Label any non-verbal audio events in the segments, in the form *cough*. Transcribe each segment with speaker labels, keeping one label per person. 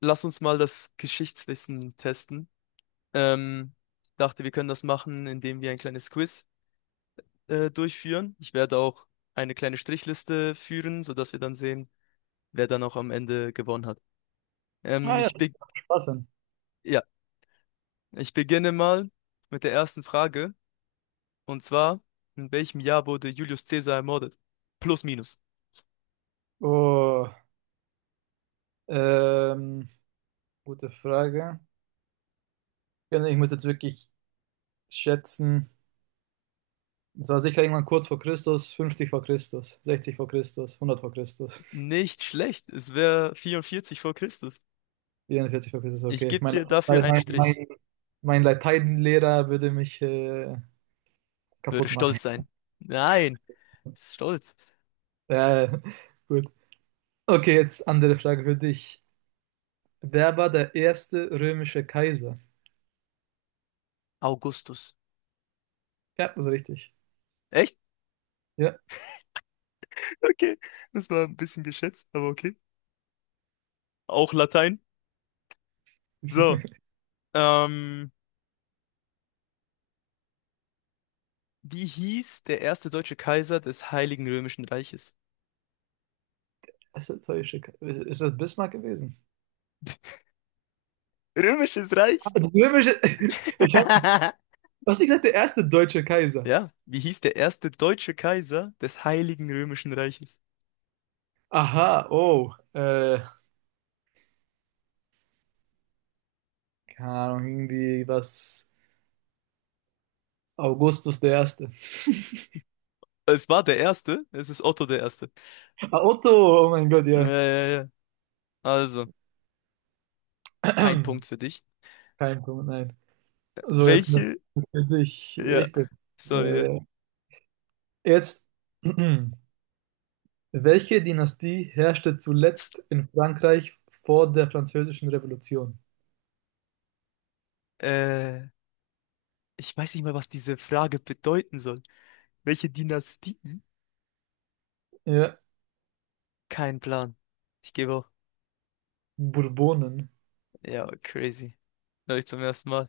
Speaker 1: Lass uns mal das Geschichtswissen testen. Ähm, Dachte, wir können das machen, indem wir ein kleines Quiz durchführen. Ich werde auch eine kleine Strichliste führen, sodass wir dann sehen, wer dann auch am Ende gewonnen hat.
Speaker 2: Ah ja,
Speaker 1: Ich be
Speaker 2: Spaß denn?
Speaker 1: ja, ich beginne mal mit der ersten Frage. Und zwar, in welchem Jahr wurde Julius Caesar ermordet? Plus, minus.
Speaker 2: Oh, ähm, gute Frage. Ja, nee, ich muss jetzt wirklich schätzen. Es war sicher irgendwann kurz vor Christus, 50 vor Christus, 60 vor Christus, 100 vor Christus,
Speaker 1: Nicht schlecht. Es wäre 44 vor Christus.
Speaker 2: 44 vor Christus,
Speaker 1: Ich
Speaker 2: okay.
Speaker 1: gebe dir dafür
Speaker 2: Mein,
Speaker 1: einen
Speaker 2: mein,
Speaker 1: Strich.
Speaker 2: mein mein Lateinlehrer würde mich
Speaker 1: Würde
Speaker 2: kaputt machen.
Speaker 1: stolz
Speaker 2: *laughs*
Speaker 1: sein. Nein, stolz.
Speaker 2: Ja, gut. Okay, jetzt andere Frage für dich. Wer war der erste römische Kaiser?
Speaker 1: Augustus.
Speaker 2: Ja, das ist richtig.
Speaker 1: Echt?
Speaker 2: Ja,
Speaker 1: *laughs* Okay. Das war ein bisschen geschätzt, aber okay. Auch Latein. So.
Speaker 2: *laughs*
Speaker 1: Ähm, wie hieß der erste deutsche Kaiser des Heiligen Römischen Reiches?
Speaker 2: erste römische Ist das Bismarck gewesen?
Speaker 1: Römisches Reich?
Speaker 2: Römische, *laughs* Ich hab,
Speaker 1: *laughs*
Speaker 2: was ich gesagt, der erste deutsche Kaiser.
Speaker 1: Ja, wie hieß der erste deutsche Kaiser des Heiligen Römischen Reiches?
Speaker 2: Aha, oh, keine Ahnung, irgendwie was, Augustus der Erste.
Speaker 1: Es war der erste, es ist Otto der Erste.
Speaker 2: Ah, Otto, oh mein Gott,
Speaker 1: Ja,
Speaker 2: ja.
Speaker 1: ja, ja. Also, kein Punkt für
Speaker 2: *clears throat*
Speaker 1: dich.
Speaker 2: Kein Punkt, nein. So, jetzt eine
Speaker 1: Welche?
Speaker 2: Frage für dich.
Speaker 1: Ja, sorry.
Speaker 2: Äh, jetzt, *clears throat* welche Dynastie herrschte zuletzt in Frankreich vor der Französischen Revolution?
Speaker 1: Ja. Ich weiß nicht mal, was diese Frage bedeuten soll. Welche Dynastie
Speaker 2: Ja,
Speaker 1: kein Plan. Ich gebe auch.
Speaker 2: Bourbonen.
Speaker 1: Ja, crazy. Da ich zum ersten Mal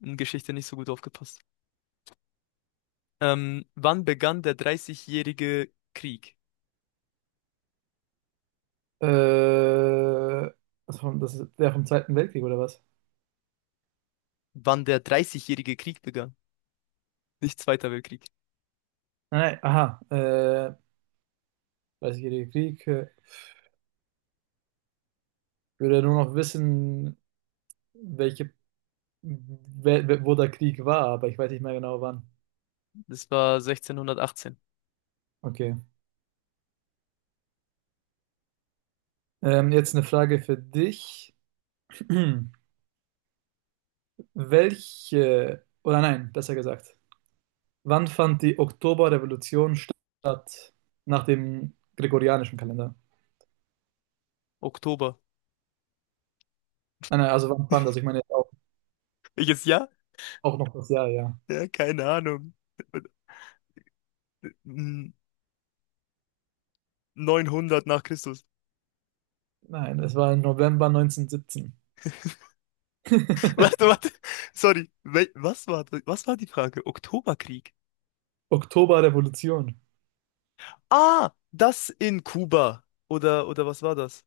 Speaker 1: in Geschichte nicht so gut aufgepasst. Wann begann der dreißigjährige Krieg?
Speaker 2: Äh, das ist der vom Zweiten Weltkrieg, oder was?
Speaker 1: Wann der dreißigjährige Krieg begann? Nicht Zweiter Weltkrieg.
Speaker 2: Nein, aha, Dreißigjähriger Krieg. Ich würde ja nur noch wissen, welche, wo der Krieg war, aber ich weiß nicht mehr genau wann.
Speaker 1: Das war 1618.
Speaker 2: Okay. Jetzt eine Frage für dich. *clears throat* Oder nein, besser gesagt, wann fand die Oktoberrevolution statt? Nach dem gregorianischen Kalender.
Speaker 1: Oktober.
Speaker 2: Nein, nein, also ich meine jetzt auch,
Speaker 1: Welches Jahr?
Speaker 2: auch noch das Jahr, ja.
Speaker 1: Ja, keine Ahnung. N- 900 nach Christus.
Speaker 2: Nein, es war im November 1917.
Speaker 1: *laughs* Warte,
Speaker 2: *laughs*
Speaker 1: warte. Sorry. Wel was war die Frage? Oktoberkrieg.
Speaker 2: Oktoberrevolution.
Speaker 1: Ah, das in Kuba. Oder was war das?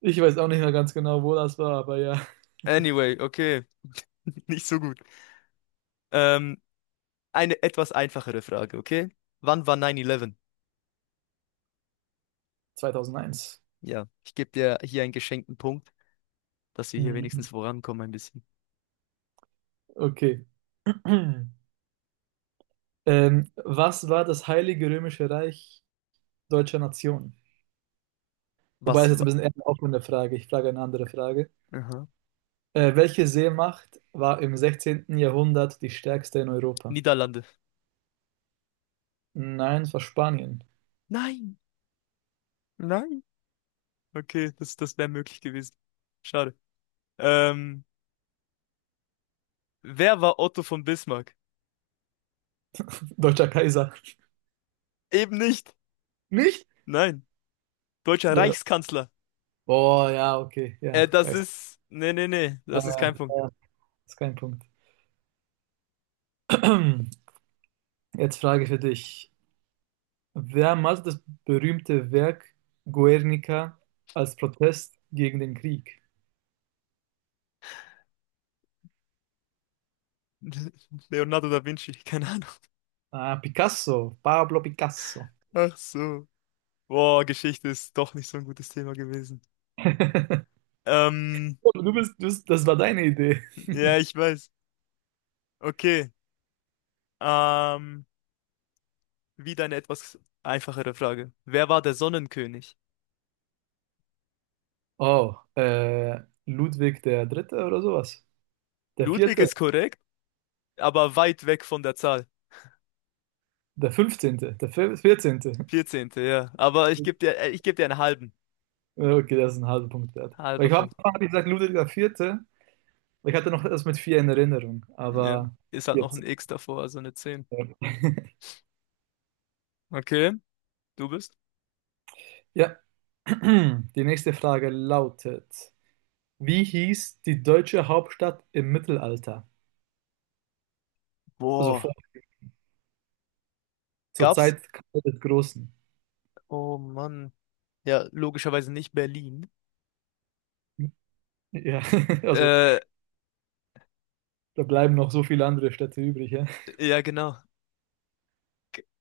Speaker 2: Ich weiß auch nicht mehr ganz genau, wo das war, aber ja,
Speaker 1: Anyway, okay. *laughs* Nicht so gut. Ähm, eine etwas einfachere Frage, okay? Wann war 9-11?
Speaker 2: 2001.
Speaker 1: Ja, ich gebe dir hier einen geschenkten Punkt, dass wir hier
Speaker 2: Hm,
Speaker 1: wenigstens vorankommen ein bisschen.
Speaker 2: okay. *clears throat* Was war das Heilige Römische Reich deutscher Nation? Wobei
Speaker 1: Was
Speaker 2: es jetzt ein
Speaker 1: war?
Speaker 2: bisschen eher eine offene Frage. Ich frage eine andere Frage.
Speaker 1: Aha.
Speaker 2: Welche Seemacht war im 16. Jahrhundert die stärkste in Europa?
Speaker 1: Niederlande.
Speaker 2: Nein, es war Spanien.
Speaker 1: Nein, nein. Okay, das wäre möglich gewesen. Schade. Ähm, wer war Otto von Bismarck?
Speaker 2: *laughs* Deutscher Kaiser.
Speaker 1: Eben nicht.
Speaker 2: Nicht?
Speaker 1: Nein. Deutscher
Speaker 2: Äh,
Speaker 1: Reichskanzler.
Speaker 2: boah, ja, okay, ja.
Speaker 1: Das
Speaker 2: Weiß.
Speaker 1: ist. Nee, nee, nee.
Speaker 2: Äh,
Speaker 1: Das ist kein Punkt.
Speaker 2: äh, ist kein Punkt. *clears throat* Jetzt frage ich für dich. Wer malte das berühmte Werk Guernica als Protest gegen den Krieg?
Speaker 1: *laughs* Leonardo da Vinci. *laughs* Keine Ahnung.
Speaker 2: Ah, Picasso, Pablo Picasso.
Speaker 1: Ach so. Boah, Geschichte ist doch nicht so ein gutes Thema gewesen.
Speaker 2: *laughs*
Speaker 1: Ähm,
Speaker 2: Oh, das war deine Idee.
Speaker 1: ja, ich weiß. Okay. Ähm, wieder eine etwas einfachere Frage. Wer war der Sonnenkönig?
Speaker 2: Oh, Ludwig der Dritte oder sowas? Der
Speaker 1: Ludwig
Speaker 2: Vierte,
Speaker 1: ist korrekt, aber weit weg von der Zahl.
Speaker 2: der Fünfzehnte, der Vierzehnte.
Speaker 1: 14., ja. Aber ich gebe dir einen halben.
Speaker 2: Ja, okay, das ist ein halber Punkt wert. Weil
Speaker 1: Halber
Speaker 2: ich habe
Speaker 1: Punkt.
Speaker 2: hab ich gesagt Ludwig der Vierte, weil ich hatte noch das mit vier in Erinnerung,
Speaker 1: Ja.
Speaker 2: aber
Speaker 1: Ist halt noch ein
Speaker 2: 14.
Speaker 1: X davor, also eine 10. Okay, du bist.
Speaker 2: Ja, *clears throat* die nächste Frage lautet. Wie hieß die deutsche Hauptstadt im Mittelalter? Also vor,
Speaker 1: Boah.
Speaker 2: zur
Speaker 1: Gab's?
Speaker 2: Zeit Karl des Großen.
Speaker 1: Oh Mann. Ja, logischerweise nicht Berlin.
Speaker 2: Ja, *laughs* also
Speaker 1: Äh,
Speaker 2: da bleiben noch so viele andere Städte übrig. Ja,
Speaker 1: ja, genau.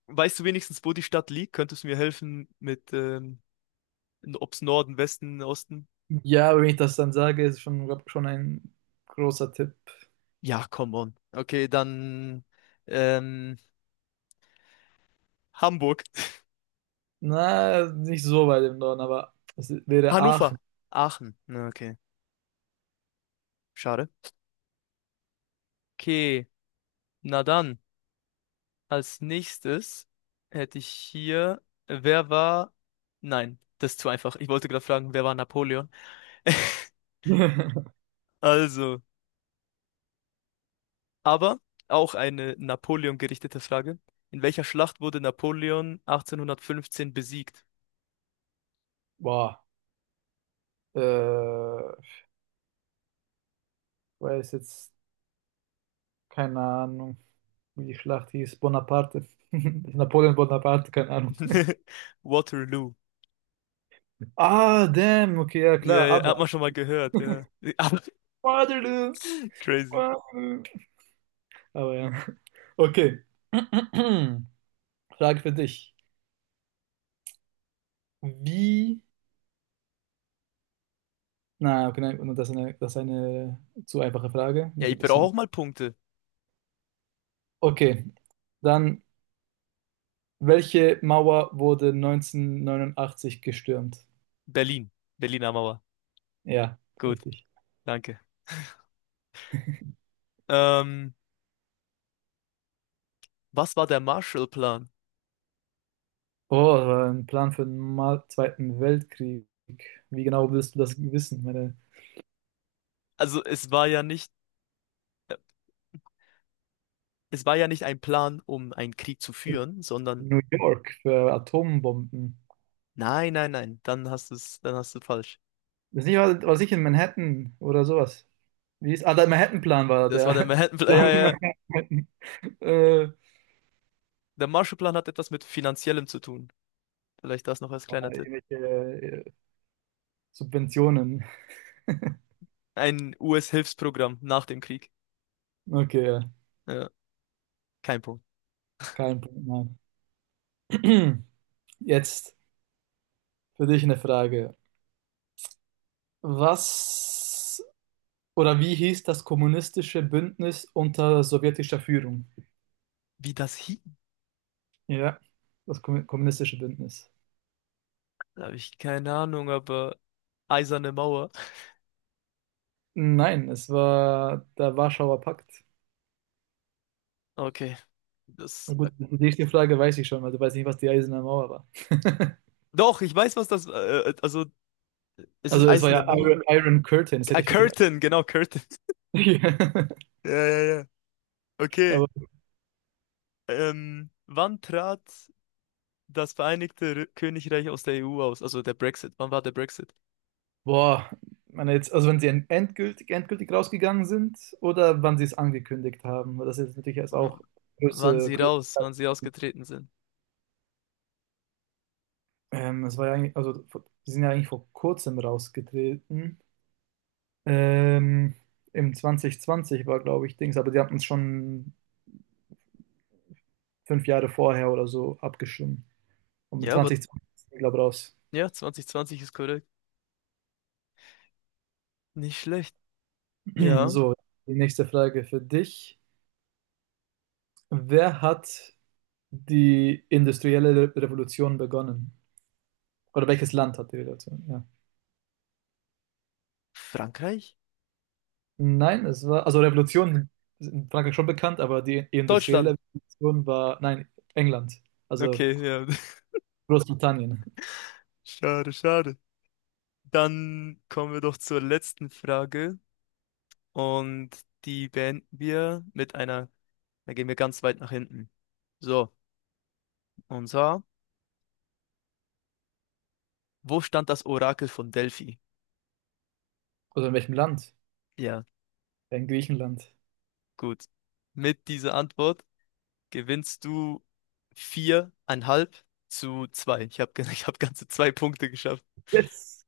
Speaker 1: Weißt du wenigstens, wo die Stadt liegt? Könntest du mir helfen mit, ob's Norden, Westen, Osten?
Speaker 2: ja, aber wenn ich das dann sage, ist schon, glaub, schon ein großer Tipp.
Speaker 1: Ja, come on. Okay, dann ähm, Hamburg. *laughs*
Speaker 2: Na, nicht so weit im Norden, aber es wäre
Speaker 1: Hannover.
Speaker 2: Aachen.
Speaker 1: Aachen. Na, okay, schade. Okay, na dann, als nächstes hätte ich hier, wer war... Nein, das ist zu einfach. Ich wollte gerade fragen, wer war Napoleon? *laughs*
Speaker 2: *laughs*
Speaker 1: Also, aber auch eine Napoleon gerichtete Frage. In welcher Schlacht wurde Napoleon 1815 besiegt?
Speaker 2: Boah, äh, ich weiß jetzt keine Ahnung, wie die Schlacht hieß. Bonaparte. *laughs* Napoleon Bonaparte, keine Ahnung.
Speaker 1: *laughs* Waterloo.
Speaker 2: Ah, damn, okay, ja
Speaker 1: Ja,
Speaker 2: klar,
Speaker 1: ja, hat
Speaker 2: aber.
Speaker 1: man schon mal gehört, ja. Aber
Speaker 2: Waterloo.
Speaker 1: *laughs* crazy.
Speaker 2: Waterloo. Aber ja. *laughs* Okay. *clears throat* Frage für dich. Wie. Na, okay, nein, das ist eine zu einfache Frage.
Speaker 1: Ja,
Speaker 2: Muss
Speaker 1: ich
Speaker 2: ein
Speaker 1: brauche
Speaker 2: bisschen.
Speaker 1: auch mal Punkte.
Speaker 2: Okay. Dann, welche Mauer wurde 1989 gestürmt?
Speaker 1: Berlin. Berliner Mauer.
Speaker 2: Ja,
Speaker 1: Gut,
Speaker 2: richtig.
Speaker 1: danke. Ähm, was war der Marshallplan?
Speaker 2: Oh, das war ein Plan für den Zweiten Weltkrieg. Wie genau willst du das wissen? Meine
Speaker 1: Also es war ja nicht, es war ja nicht ein Plan, um einen Krieg zu führen, sondern
Speaker 2: New York für Atombomben.
Speaker 1: nein, nein, nein, dann hast du es, dann hast du falsch.
Speaker 2: Das nicht, war sicher in Manhattan oder sowas. Wie ist, ah, der Manhattan-Plan war
Speaker 1: Das
Speaker 2: der.
Speaker 1: war der
Speaker 2: *laughs*
Speaker 1: Manhattan-Plan, ja,
Speaker 2: Plan von
Speaker 1: ja, ja.
Speaker 2: Manhattan. Ja,
Speaker 1: Der Marshallplan hat etwas mit Finanziellem zu tun. Vielleicht das noch als kleiner Tipp.
Speaker 2: irgendwelche Subventionen.
Speaker 1: Ein US-Hilfsprogramm nach dem Krieg.
Speaker 2: Okay, ja,
Speaker 1: Ja, kein Punkt.
Speaker 2: kein Punkt, nein. *clears throat* Jetzt für dich eine Frage. Was oder wie hieß das kommunistische Bündnis unter sowjetischer Führung?
Speaker 1: Wie das hieß?
Speaker 2: Ja, das kommunistische Bündnis.
Speaker 1: Da habe ich keine Ahnung, aber Eiserne Mauer.
Speaker 2: Nein, es war der Warschauer Pakt.
Speaker 1: Okay.
Speaker 2: Na
Speaker 1: Das.
Speaker 2: gut, die nächste Frage weiß ich schon, weil du weißt nicht, was die Eiserne Mauer war. *laughs*
Speaker 1: Doch, ich weiß, was das. Also, ist es
Speaker 2: Also es war
Speaker 1: Eiserne
Speaker 2: ja
Speaker 1: Mauer?
Speaker 2: Iron Curtain, das
Speaker 1: Ah,
Speaker 2: hätte ich wirklich.
Speaker 1: Curtain, genau, Curtain. *laughs*
Speaker 2: *laughs*
Speaker 1: Ja, ja, ja. Okay.
Speaker 2: Ja.
Speaker 1: Wann trat das Vereinigte R Königreich aus der EU aus? Also der Brexit. Wann war der Brexit?
Speaker 2: Boah, ich meine jetzt, also wenn sie endgültig rausgegangen sind oder wann sie es angekündigt haben, weil das ist jetzt natürlich erst
Speaker 1: W
Speaker 2: auch
Speaker 1: wann
Speaker 2: große,
Speaker 1: sie
Speaker 2: große.
Speaker 1: raus, wann sie ausgetreten sind.
Speaker 2: Es war ja eigentlich, also sie sind ja eigentlich vor kurzem rausgetreten. Ähm, im 2020 war, glaube ich, Dings, aber die hatten es schon 5 Jahre vorher oder so abgestimmt. Und in
Speaker 1: Ja, aber
Speaker 2: 2020 sind die, glaube ich, raus.
Speaker 1: ja, 2020 ist korrekt. Nicht schlecht.
Speaker 2: *clears throat*
Speaker 1: Ja.
Speaker 2: So, die nächste Frage für dich. Wer hat die industrielle Revolution begonnen? Oder welches Land hat die Revolution? Ja.
Speaker 1: Frankreich?
Speaker 2: Nein, es war, also Revolution ist in Frankreich schon bekannt, aber die
Speaker 1: Deutschland.
Speaker 2: industrielle Revolution war, nein, England. Also
Speaker 1: Okay, ja.
Speaker 2: Großbritannien.
Speaker 1: *laughs* Schade, schade. Dann kommen wir doch zur letzten Frage und die beenden wir mit einer, da gehen wir ganz weit nach hinten. So, und zwar, wo stand das Orakel von Delphi?
Speaker 2: Oder in welchem Land?
Speaker 1: Ja,
Speaker 2: In Griechenland.
Speaker 1: gut. Mit dieser Antwort gewinnst du 4,5 zu zwei. Ich habe *laughs* ich hab ganze zwei Punkte geschafft.
Speaker 2: Yes.